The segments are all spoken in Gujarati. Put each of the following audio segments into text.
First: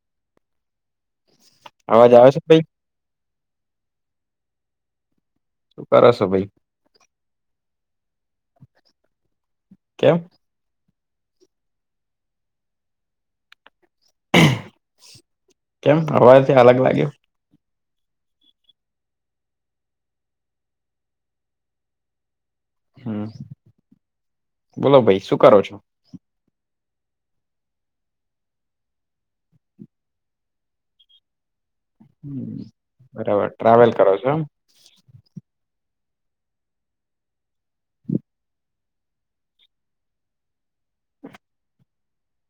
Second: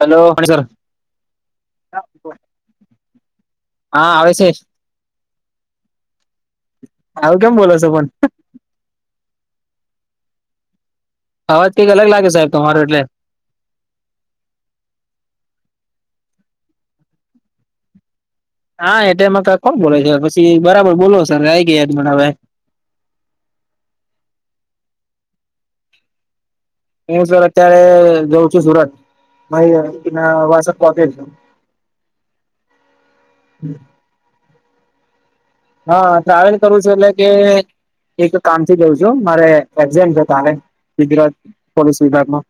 હેલો [unintelligible] સર અવાજ આવે છે હા આવે છે શું કર છો ભાઈ આવું કેમ બોલો છો પણ કેમ અવાજ કંઈક અલગ લાગે સાહેબ તમારું એટલે કેમ અવાજથી અલગ લાગ્યું હા એ તેમાં કોણ બોલે છે પછી બરાબર બોલો સર આ આવી ગયા યાજ પણ હવે હમ બોલો ભાઈ શું કરો છો. હું સર અત્યારે જઉં છું સુરત [inaudible] કોકે બરાબર ટ્રાવેલ કરો છો આમ હા ટ્રાવેલ કરું છું એટલે કે એક કામથી જઉં છું મારે એક્જ છે તારે ગુજરાત પોલીસ વિભાગમાં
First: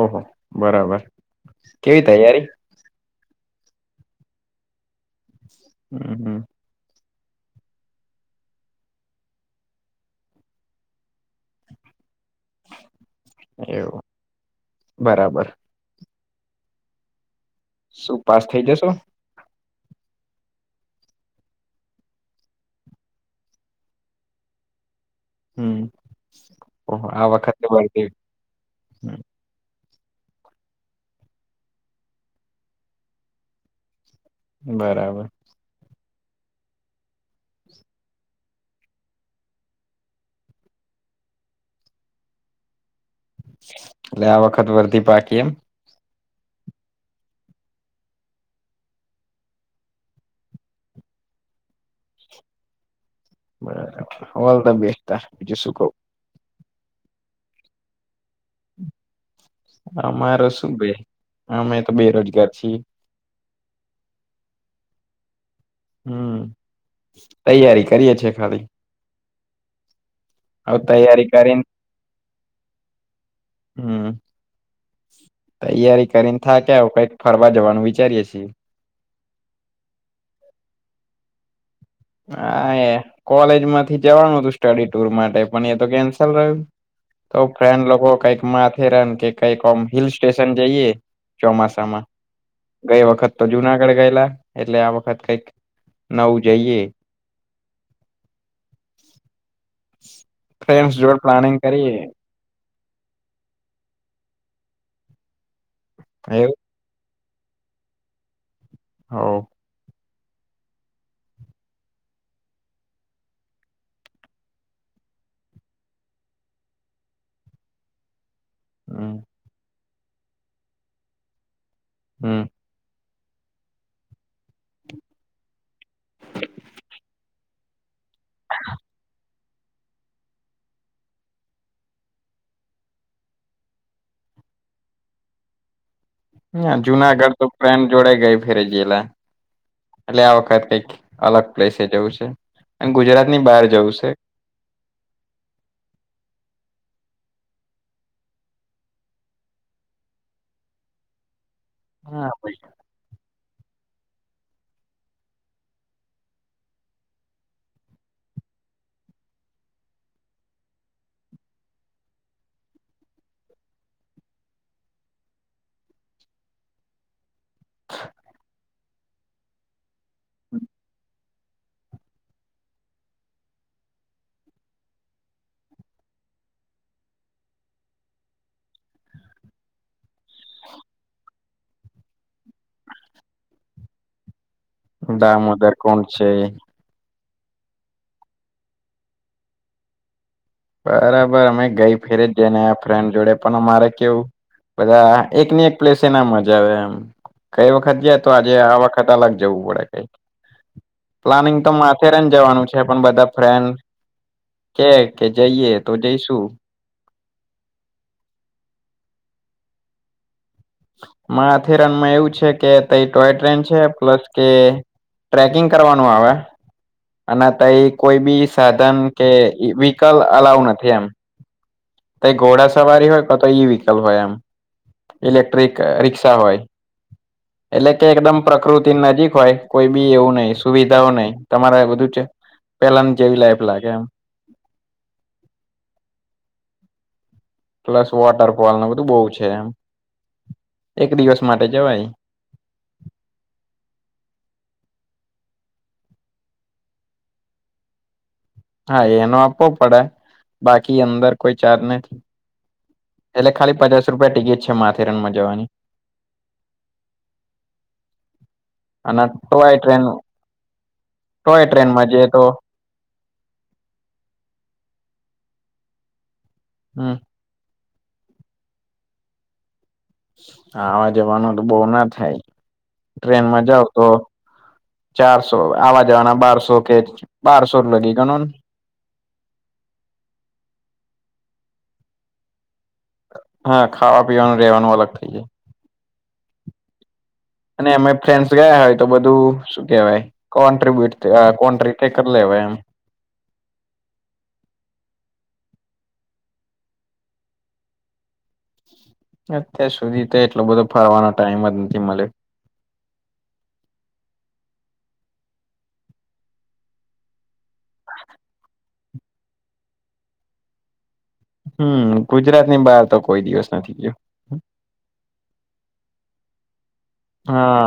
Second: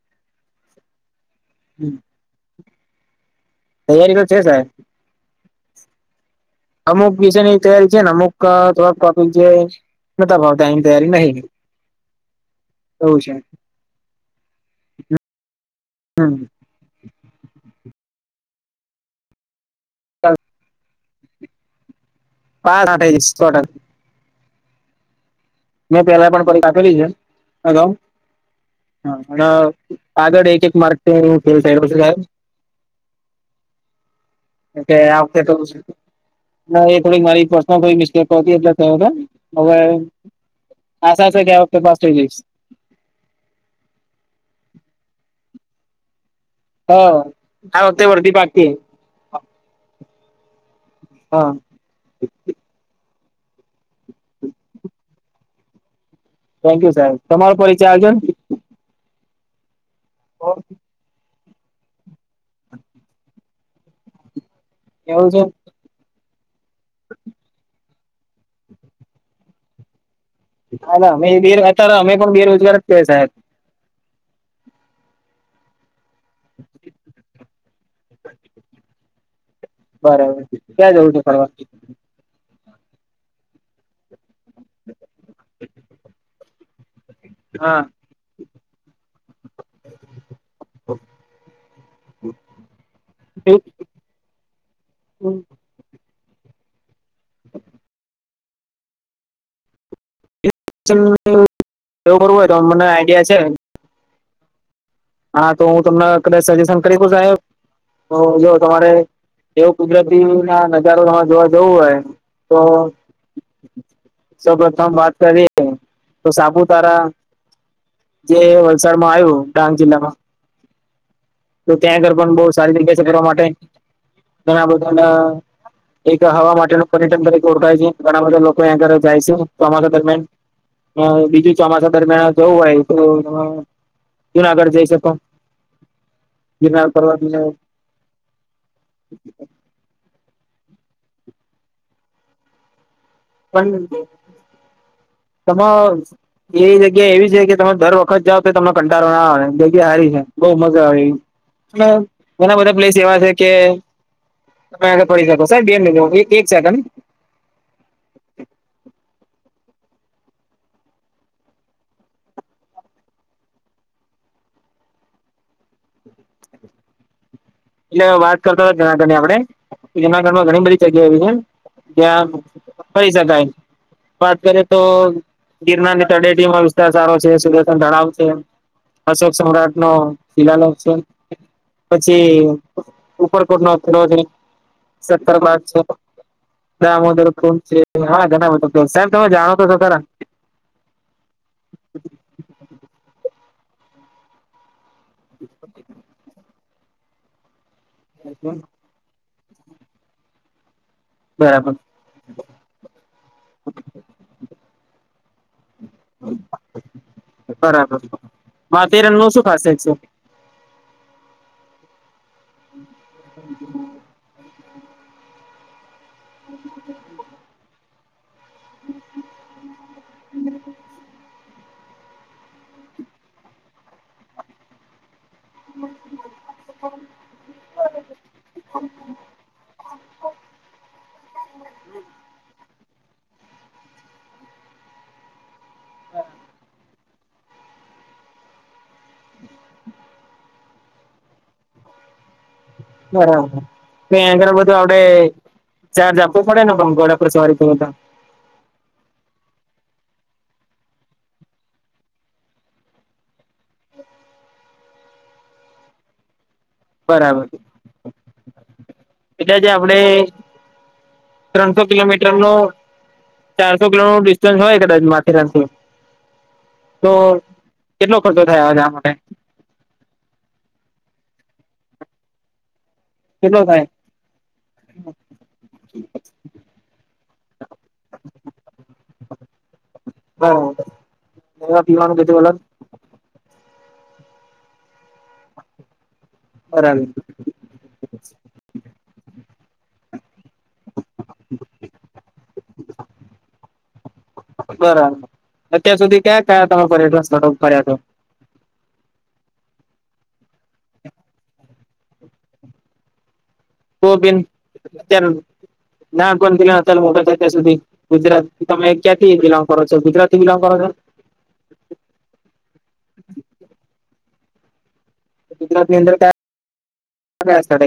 ઓહો બરાબર કેવી તૈયારી તૈયારી તો છે સાહેબ હમ હમ અમુક વિશેની તૈયારી છે ને અમુક થોડાક ટોપીક જે નતા ભાવતા એની તૈયારી નહી એવું છે એવું બરાબર [inaudible] શું પાસ થઈ જસો ચાલ [unintelligible] હમ મેં પેલા પણ પરીક્ષા આપેલી છે ઓહો આ વખતે અગાઉ વર્ધી હમ આગળ એક એક માર્ગ હું ખેલ થયો છે એ બરાબર આવ કે તો પછી ના એ થોડીક મારી પર્સનલ કો મિસ્ટેક એટલે થયો હવે આશા છે કે આ વખતે પાસ જયશ એટલે આ વખત વરદી પાકી એમ હા હા વરદી પાકી હા બરાબર ઓલ થ બેસ્ટ બીજું શું કહુ થેન્ક યુ સાહેબ તમારો પરિચય આલજો ને હ મારો શું ભાઈ અમે તો બેરોજગાર છીએ એવું છે હમ્મ તૈયારી છે કરીએ છીએ ખાલી હવે તૈયારી અમે બે કરીને અત્યારે અમે પણ બેરોજગાર જ છે સાહેબ હમ તૈયારી કરીને થયકા હવે કંઈક વા જવાનું વિચારીએ છીએ બરાબર ક્યાં જવું છે પ્રવાશે હા એ કોલેજ માંથી જવાનું હતું સ્ટડી ટુર માટે પણ એ તો કેન્સલ રહ્યું તો ફ્રેન હા લોકો કઈક માથેરાન કે કઈક હિલ સ્ટેશન જઈએ ચોમાસામાં ગઈ વખત તો એવું જુનાગઢ ગયેલા એટલે આ વખત કઈક નવું જઈએ [inaudible] [inaudible] ફ્રેન્ડ્સ જોડે પ્લાનિંગ કરીએ મા આઈડિયા છે. હા તો હું તમને કદાચ એવું સજેશન કરી શકુ સાહેબ હ જો તમારે હોવ જેવુ કુદરત ગુડ ઇવનિંગના નજારો જોવા જોવા જવું હોય તો સૌપથમ વાત કરીએ તો સાપુતારા જે વલસાડમાં હમ આવ્યું ડાંગ જીલ્લામાં તો ત્યાં ઘર પણ હમ બહુ સારી રીતે ચગડવા માટે ઘણા બધાના એક હવા માટેનું પર્યટન તરીકે ઓળખાય છે ઘણા બધા લોકો એ ઘરે જાય છે ચોમાસા દરમિયાન અ બીજું ચોમાસા દરમિયાન જવું હોય તો જુનાગઢ જઈ શકો ના ગિરનાર પર્વત જુનાગઢ તો ફ્રેન્ડ જોડે ગઈ ફેરે જયેલા એટલે આ વખત કઈ અલગ પ્લેસે જેવું છે. અને ગુજરાત ની બહાર પણ જવું છે તમા એ જ જગ્યા એવી છે કે તમે દર વખત જાવ તો તમને કંટળો ના આવે જગ્યા સારી છે બઉ મજા આવે એવી એમ તો હા ઘણા બધા પ્લેસ એવા છે કે તમે આગળ પડી શકો સાહેબ બે મિનિટ એક એક સેકન્ડ એટલે વાત કરતા જુનાગઢની આપણે જનાગઢમાં ઘણી બધી જગ્યા એવી છે જ્યાં ફરી શકાય વાત કરીએ તો ગિરનારની તટીમા વિસ્તાર સારો છે સૂર્યતન તળાવ છે અશોક સમ્રાટનો શિલાલોક છે પછી ઉપરકોટ નો કીલો છે સતરબાગ દામોદર છે કોણ છે દામોદર કોન છે હા ઘણા બધા સાહેબ તમે જાણો તો છો ખરા બરાબર અમે ગઈ ફેરે જઈને આયા ફ્રેન્ડ જોડે પણ અમારે કેવું બધા એકની એક પ્લેસ એ ના મજા આવે એમ ગઈ વખત ગીયા તો આજે આ વખત અલગ જવું પડે કઈ પ્લાનિંગ તો બરાબર માથેરેન જવાનું છે પણ બધા ફ્રેન્ડ કેય કે જઈએ તો જઈશું બરાબર તે રંગનુ શું ખાસિયત છે. માથેરાનમાં એવું છે કે એ ટોય ટ્રેન છે પ્લસ કે ટ્રેકિંગ કરવાનું નુ આવે અને તઈ કોઈ બી સાધન કે વ્હીકલ અલાવ નથી એમ ત ઘોડા સવારી હોય ક તો ય વિકલ હોય એમ ઇલેક્ટ્રિક રિકષા હોય એટલે કે એકદમ પ્રકૃતિ નજીક હોય કોઈ બી એવું નહ સુવિધા નહી તમારે બધું છે પેલાની જેવી લાઈફ લાગે એમ હા પ્લસ વોટરફોલ ન બધ ું બહુ છે એમ એક દિવસ માટે જવાય બરાબરં ઘળ બધું આપડે ચાર્જ આપવો પડેને પણ ઘોડા પર સવારી કરું તો હા એનો આપવો પડે બાકી અંદર કોઈ ચાર નથી એટલે ખાલી પચાસ રૂપિયા ટિકિટ છે માથે રનમાં જવાની. બરાબર છે અને એટલે જે ટોય આપડે ટ્રેન ટોય ત્રણસો ટ્રેનમાં જઈએ કિલોમીટર તો નું ચારસો કિલો નું ડિસ્ટન્સ હોય કદાચ મા. [unintelligible] તો હમ કેટલો ખર્ચો થાય આવા જવા માટે આવા જવાનું તો બો ના થાય. કેટલો ટ્રેનમાં થાય જાવ તો ચારસો આવા જવાના બારસો કે બારસો લગી ગનો. ખાવા પીવાનું બધું અલગ. હા ખાવા પીવાનું રેવાનું અલગ થઇ જાય. બરામ. અને અમે ફ્રેન્ડસ ગયા હોય તો બધું શું કેવાય. કોન્ટર્બયુટ કોન્ટ્ર કરી લેવાય એમ. બરાબર અત્યાર સુધી ક્યાં ક્યા તમે [unintelligible] ટ્રાન્સપોર્ટર કર્યા તા. અત્યાર સુધી તો એટલો બધો ફારવાનો ટાઈમ જ નથી મલે કો પેન અત્યારે નાં પણ અત્યારે મોબાઈલ [unintelligible] સુધી ગુજરાત તમે ક્યાંથી બિલોંગ કરો છો ગુજરાત થી બિલોંગ કરો છો. હમ ગુજરાત ની બહાર તો કોઈ દિવસ નથી ગયો. [inaudible] ગુજરાત ની અંદર તા [unintelligible]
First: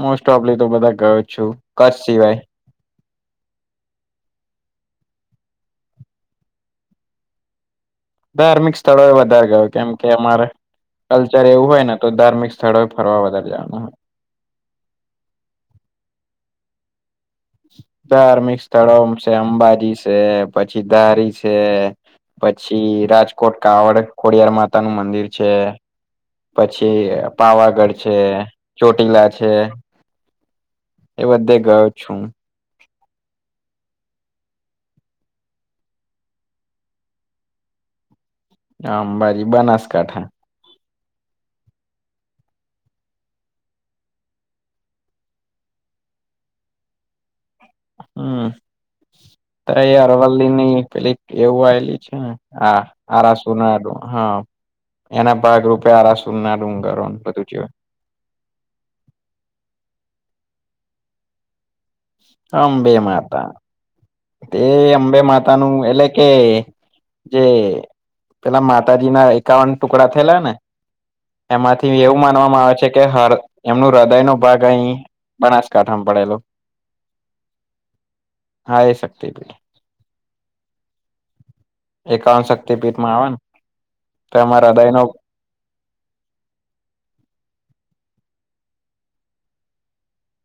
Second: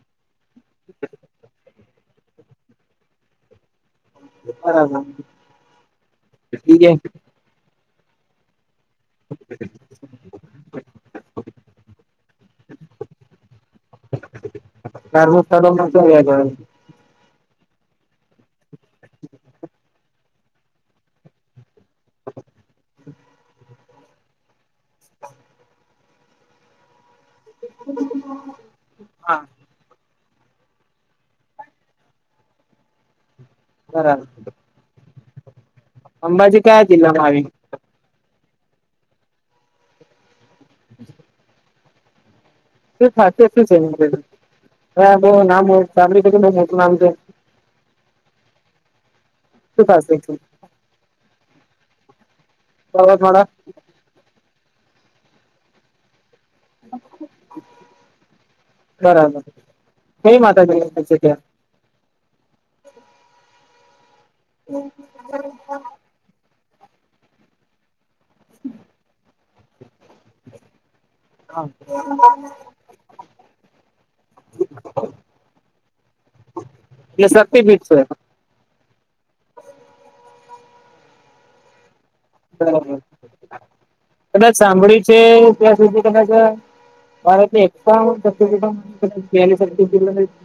મોસ ટોપલી તો બધા ગયો છું કસ શિવાય. [unintelligible] ધાર્મિક સ્થળો વધારે ગયો કેમ કે અમારે કલ્ચર એવું હોય ને તો ધાર્મિક સ્થળો ફરવા વધારે જવાનું હોય. ધાર્મિક સ્થળોમાં ક્યાં ગયા તમે ધાર્મિક સ્થળો છે અંબાજી છે પછી ધારી છે. પછી રાજ કોટ કાવડ ખોડિયાર માતા નું મંદિર છે. પછી પાવાગઢ છે ચોટીલા હા છે. એ બધે ગયો છું. બરાબ અંબાજી કયા જિલ્લામાં આવી? અંબાજી બનાસકાંઠા. શું સાચુ છે [unintelligible] નામ સાંભળ કે મોટું નામ છે. હમ. ત શું એ ખાસિયત છે અરવાલ્લી ની પેલી એવું આયલી છે ને હા આરા પર્વતમાળા સોના હતું એના ભાગરૂપે આ રાષ્ટ્ર સુલના ડુંગાર બધું જવાય બરાબર કઈ માતાજી છે ત્યાં અ બે માતા તે અંબે માતા નું એટલે કે જે પેલા માતાજી ના એકાવન ટુકડા થયેલા ને એમાંથી એવું માનવામાં આવે છે કે એમનું હૃદય નો ભાગ અહી બનાસકાંઠામાં પડેલો એટલે શક્તિપીઠ છે હા એ [unintelligible] બ શક્તિપીઠ માં આવે ને કદાચ તમારા હૃદય નો સાંભળી છે ત્યાં સુધી કદાચ મારે તે પ્લેટફોર્મ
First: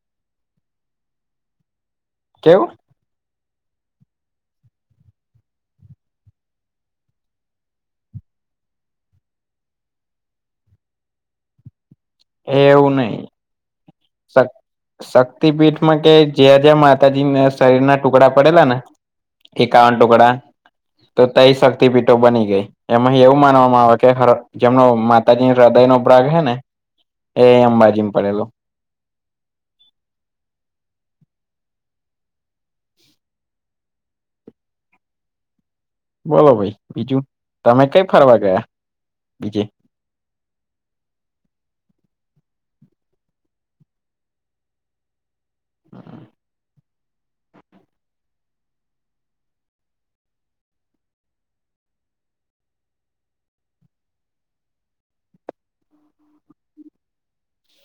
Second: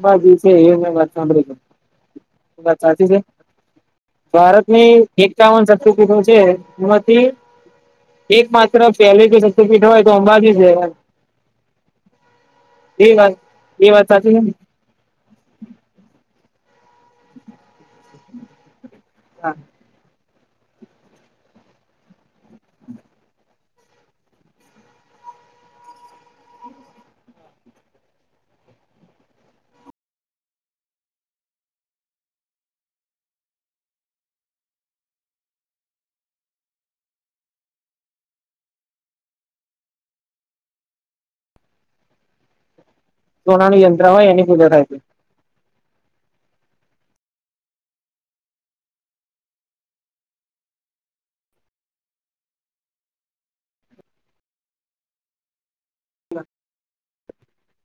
બા જ છે એ વાત સાંભળી છે કેવું વાત સાચી છે ભારતની એકાવન શક્તિપીઠુ છે એક માત્ર પહેલી સર્ટિફિટ હોય તો અંબાજી છે એ એવું નહી એ વાત સાચી છે ને શ શક્તિપીઠમાં કે જે જેમત મેં સાઇડ ના ટ ટુકડા પડેલા ને હા એ કાવન ટુકડા તો તઈ શક્તિપીઠો બની ગઈ એમાં એવું માનવામાં આવે કે જેમનો માતાજીની હૃદય નો ભ્રાગ હે ને એ અંબાજી ને પડે લોું બોલો ભાઈ બીજું તમે કઈ ફરવા ગયા બીજે સોના નું યંત્ર હોય એની પૂજા થાય છે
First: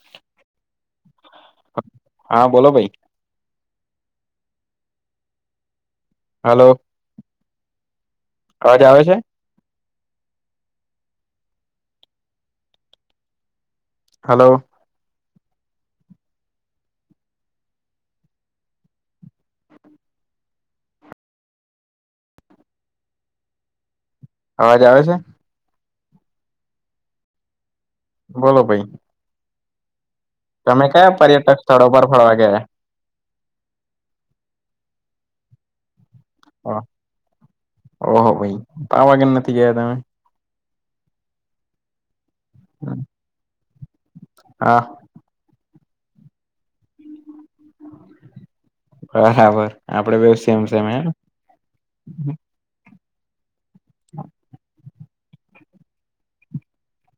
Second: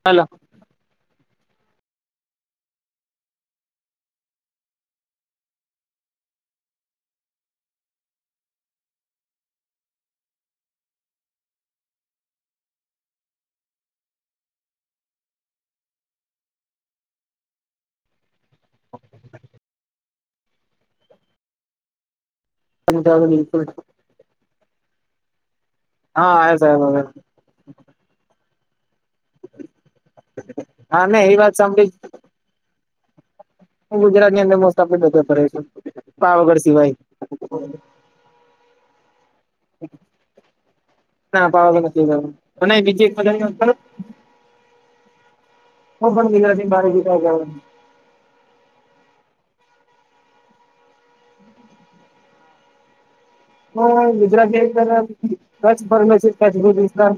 હલોો હા બોલો ભાઈ હલોો અવાજ આવે છે હલો હ બિક અવાજ આવે છે હા આ જ બોલો ભાઈ તમે હા કયા ને એ વાત પર્યટક સ્થળો પર ફરવા ગયા ગુજરાતની અંદર મસ્ત આપ હા ઓહો ભાઈ ત વાગે નથી ગયા તમે ના પાાવ નથી ના મે પ હા હું પણ બીજ મારે બી ક ગ બરાબર આપડે બે સેમ સેમ એમ હ ગુજરાતી ક ફણ છે ક જજરા.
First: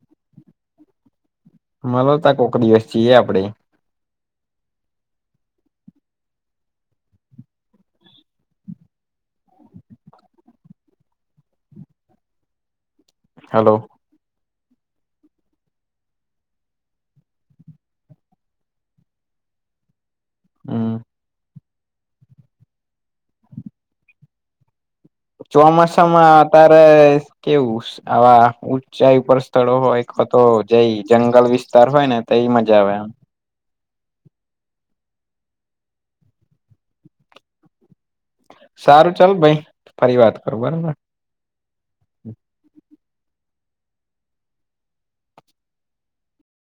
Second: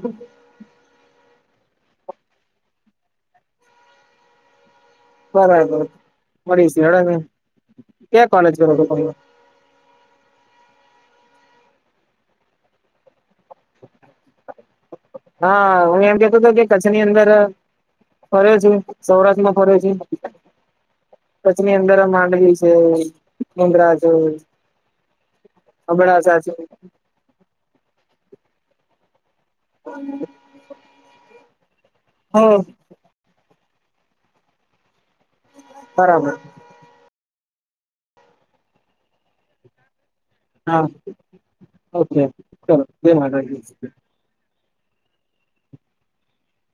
મળલો ત કોક દિવસ છીએ આપણેે. બરાબર મળીશ હડને ક્યાં કોલેજ કર હતો. હલોલો. હા હું એમ કેતોું હતો કે કચ્છની અંદર ફર્યો છું સૌરાષ્ટ્રમાં ફર્યો છું. હા. કચ્છની અંદર માંડવી છે મુદરાજ. ચોમાસામાં અતારે કેવું આવા. ઊંચાઈ ઉપર. સ્થળો હોય અવા તો જઈ જંગલ વિસ્તાર હોય ને હ તેઈ મજા આવે એમ બરાબર. સારું ચાલ ભાઈ. ફરી વાત કરું હા બરાબર. ઓકે ચાલ બે.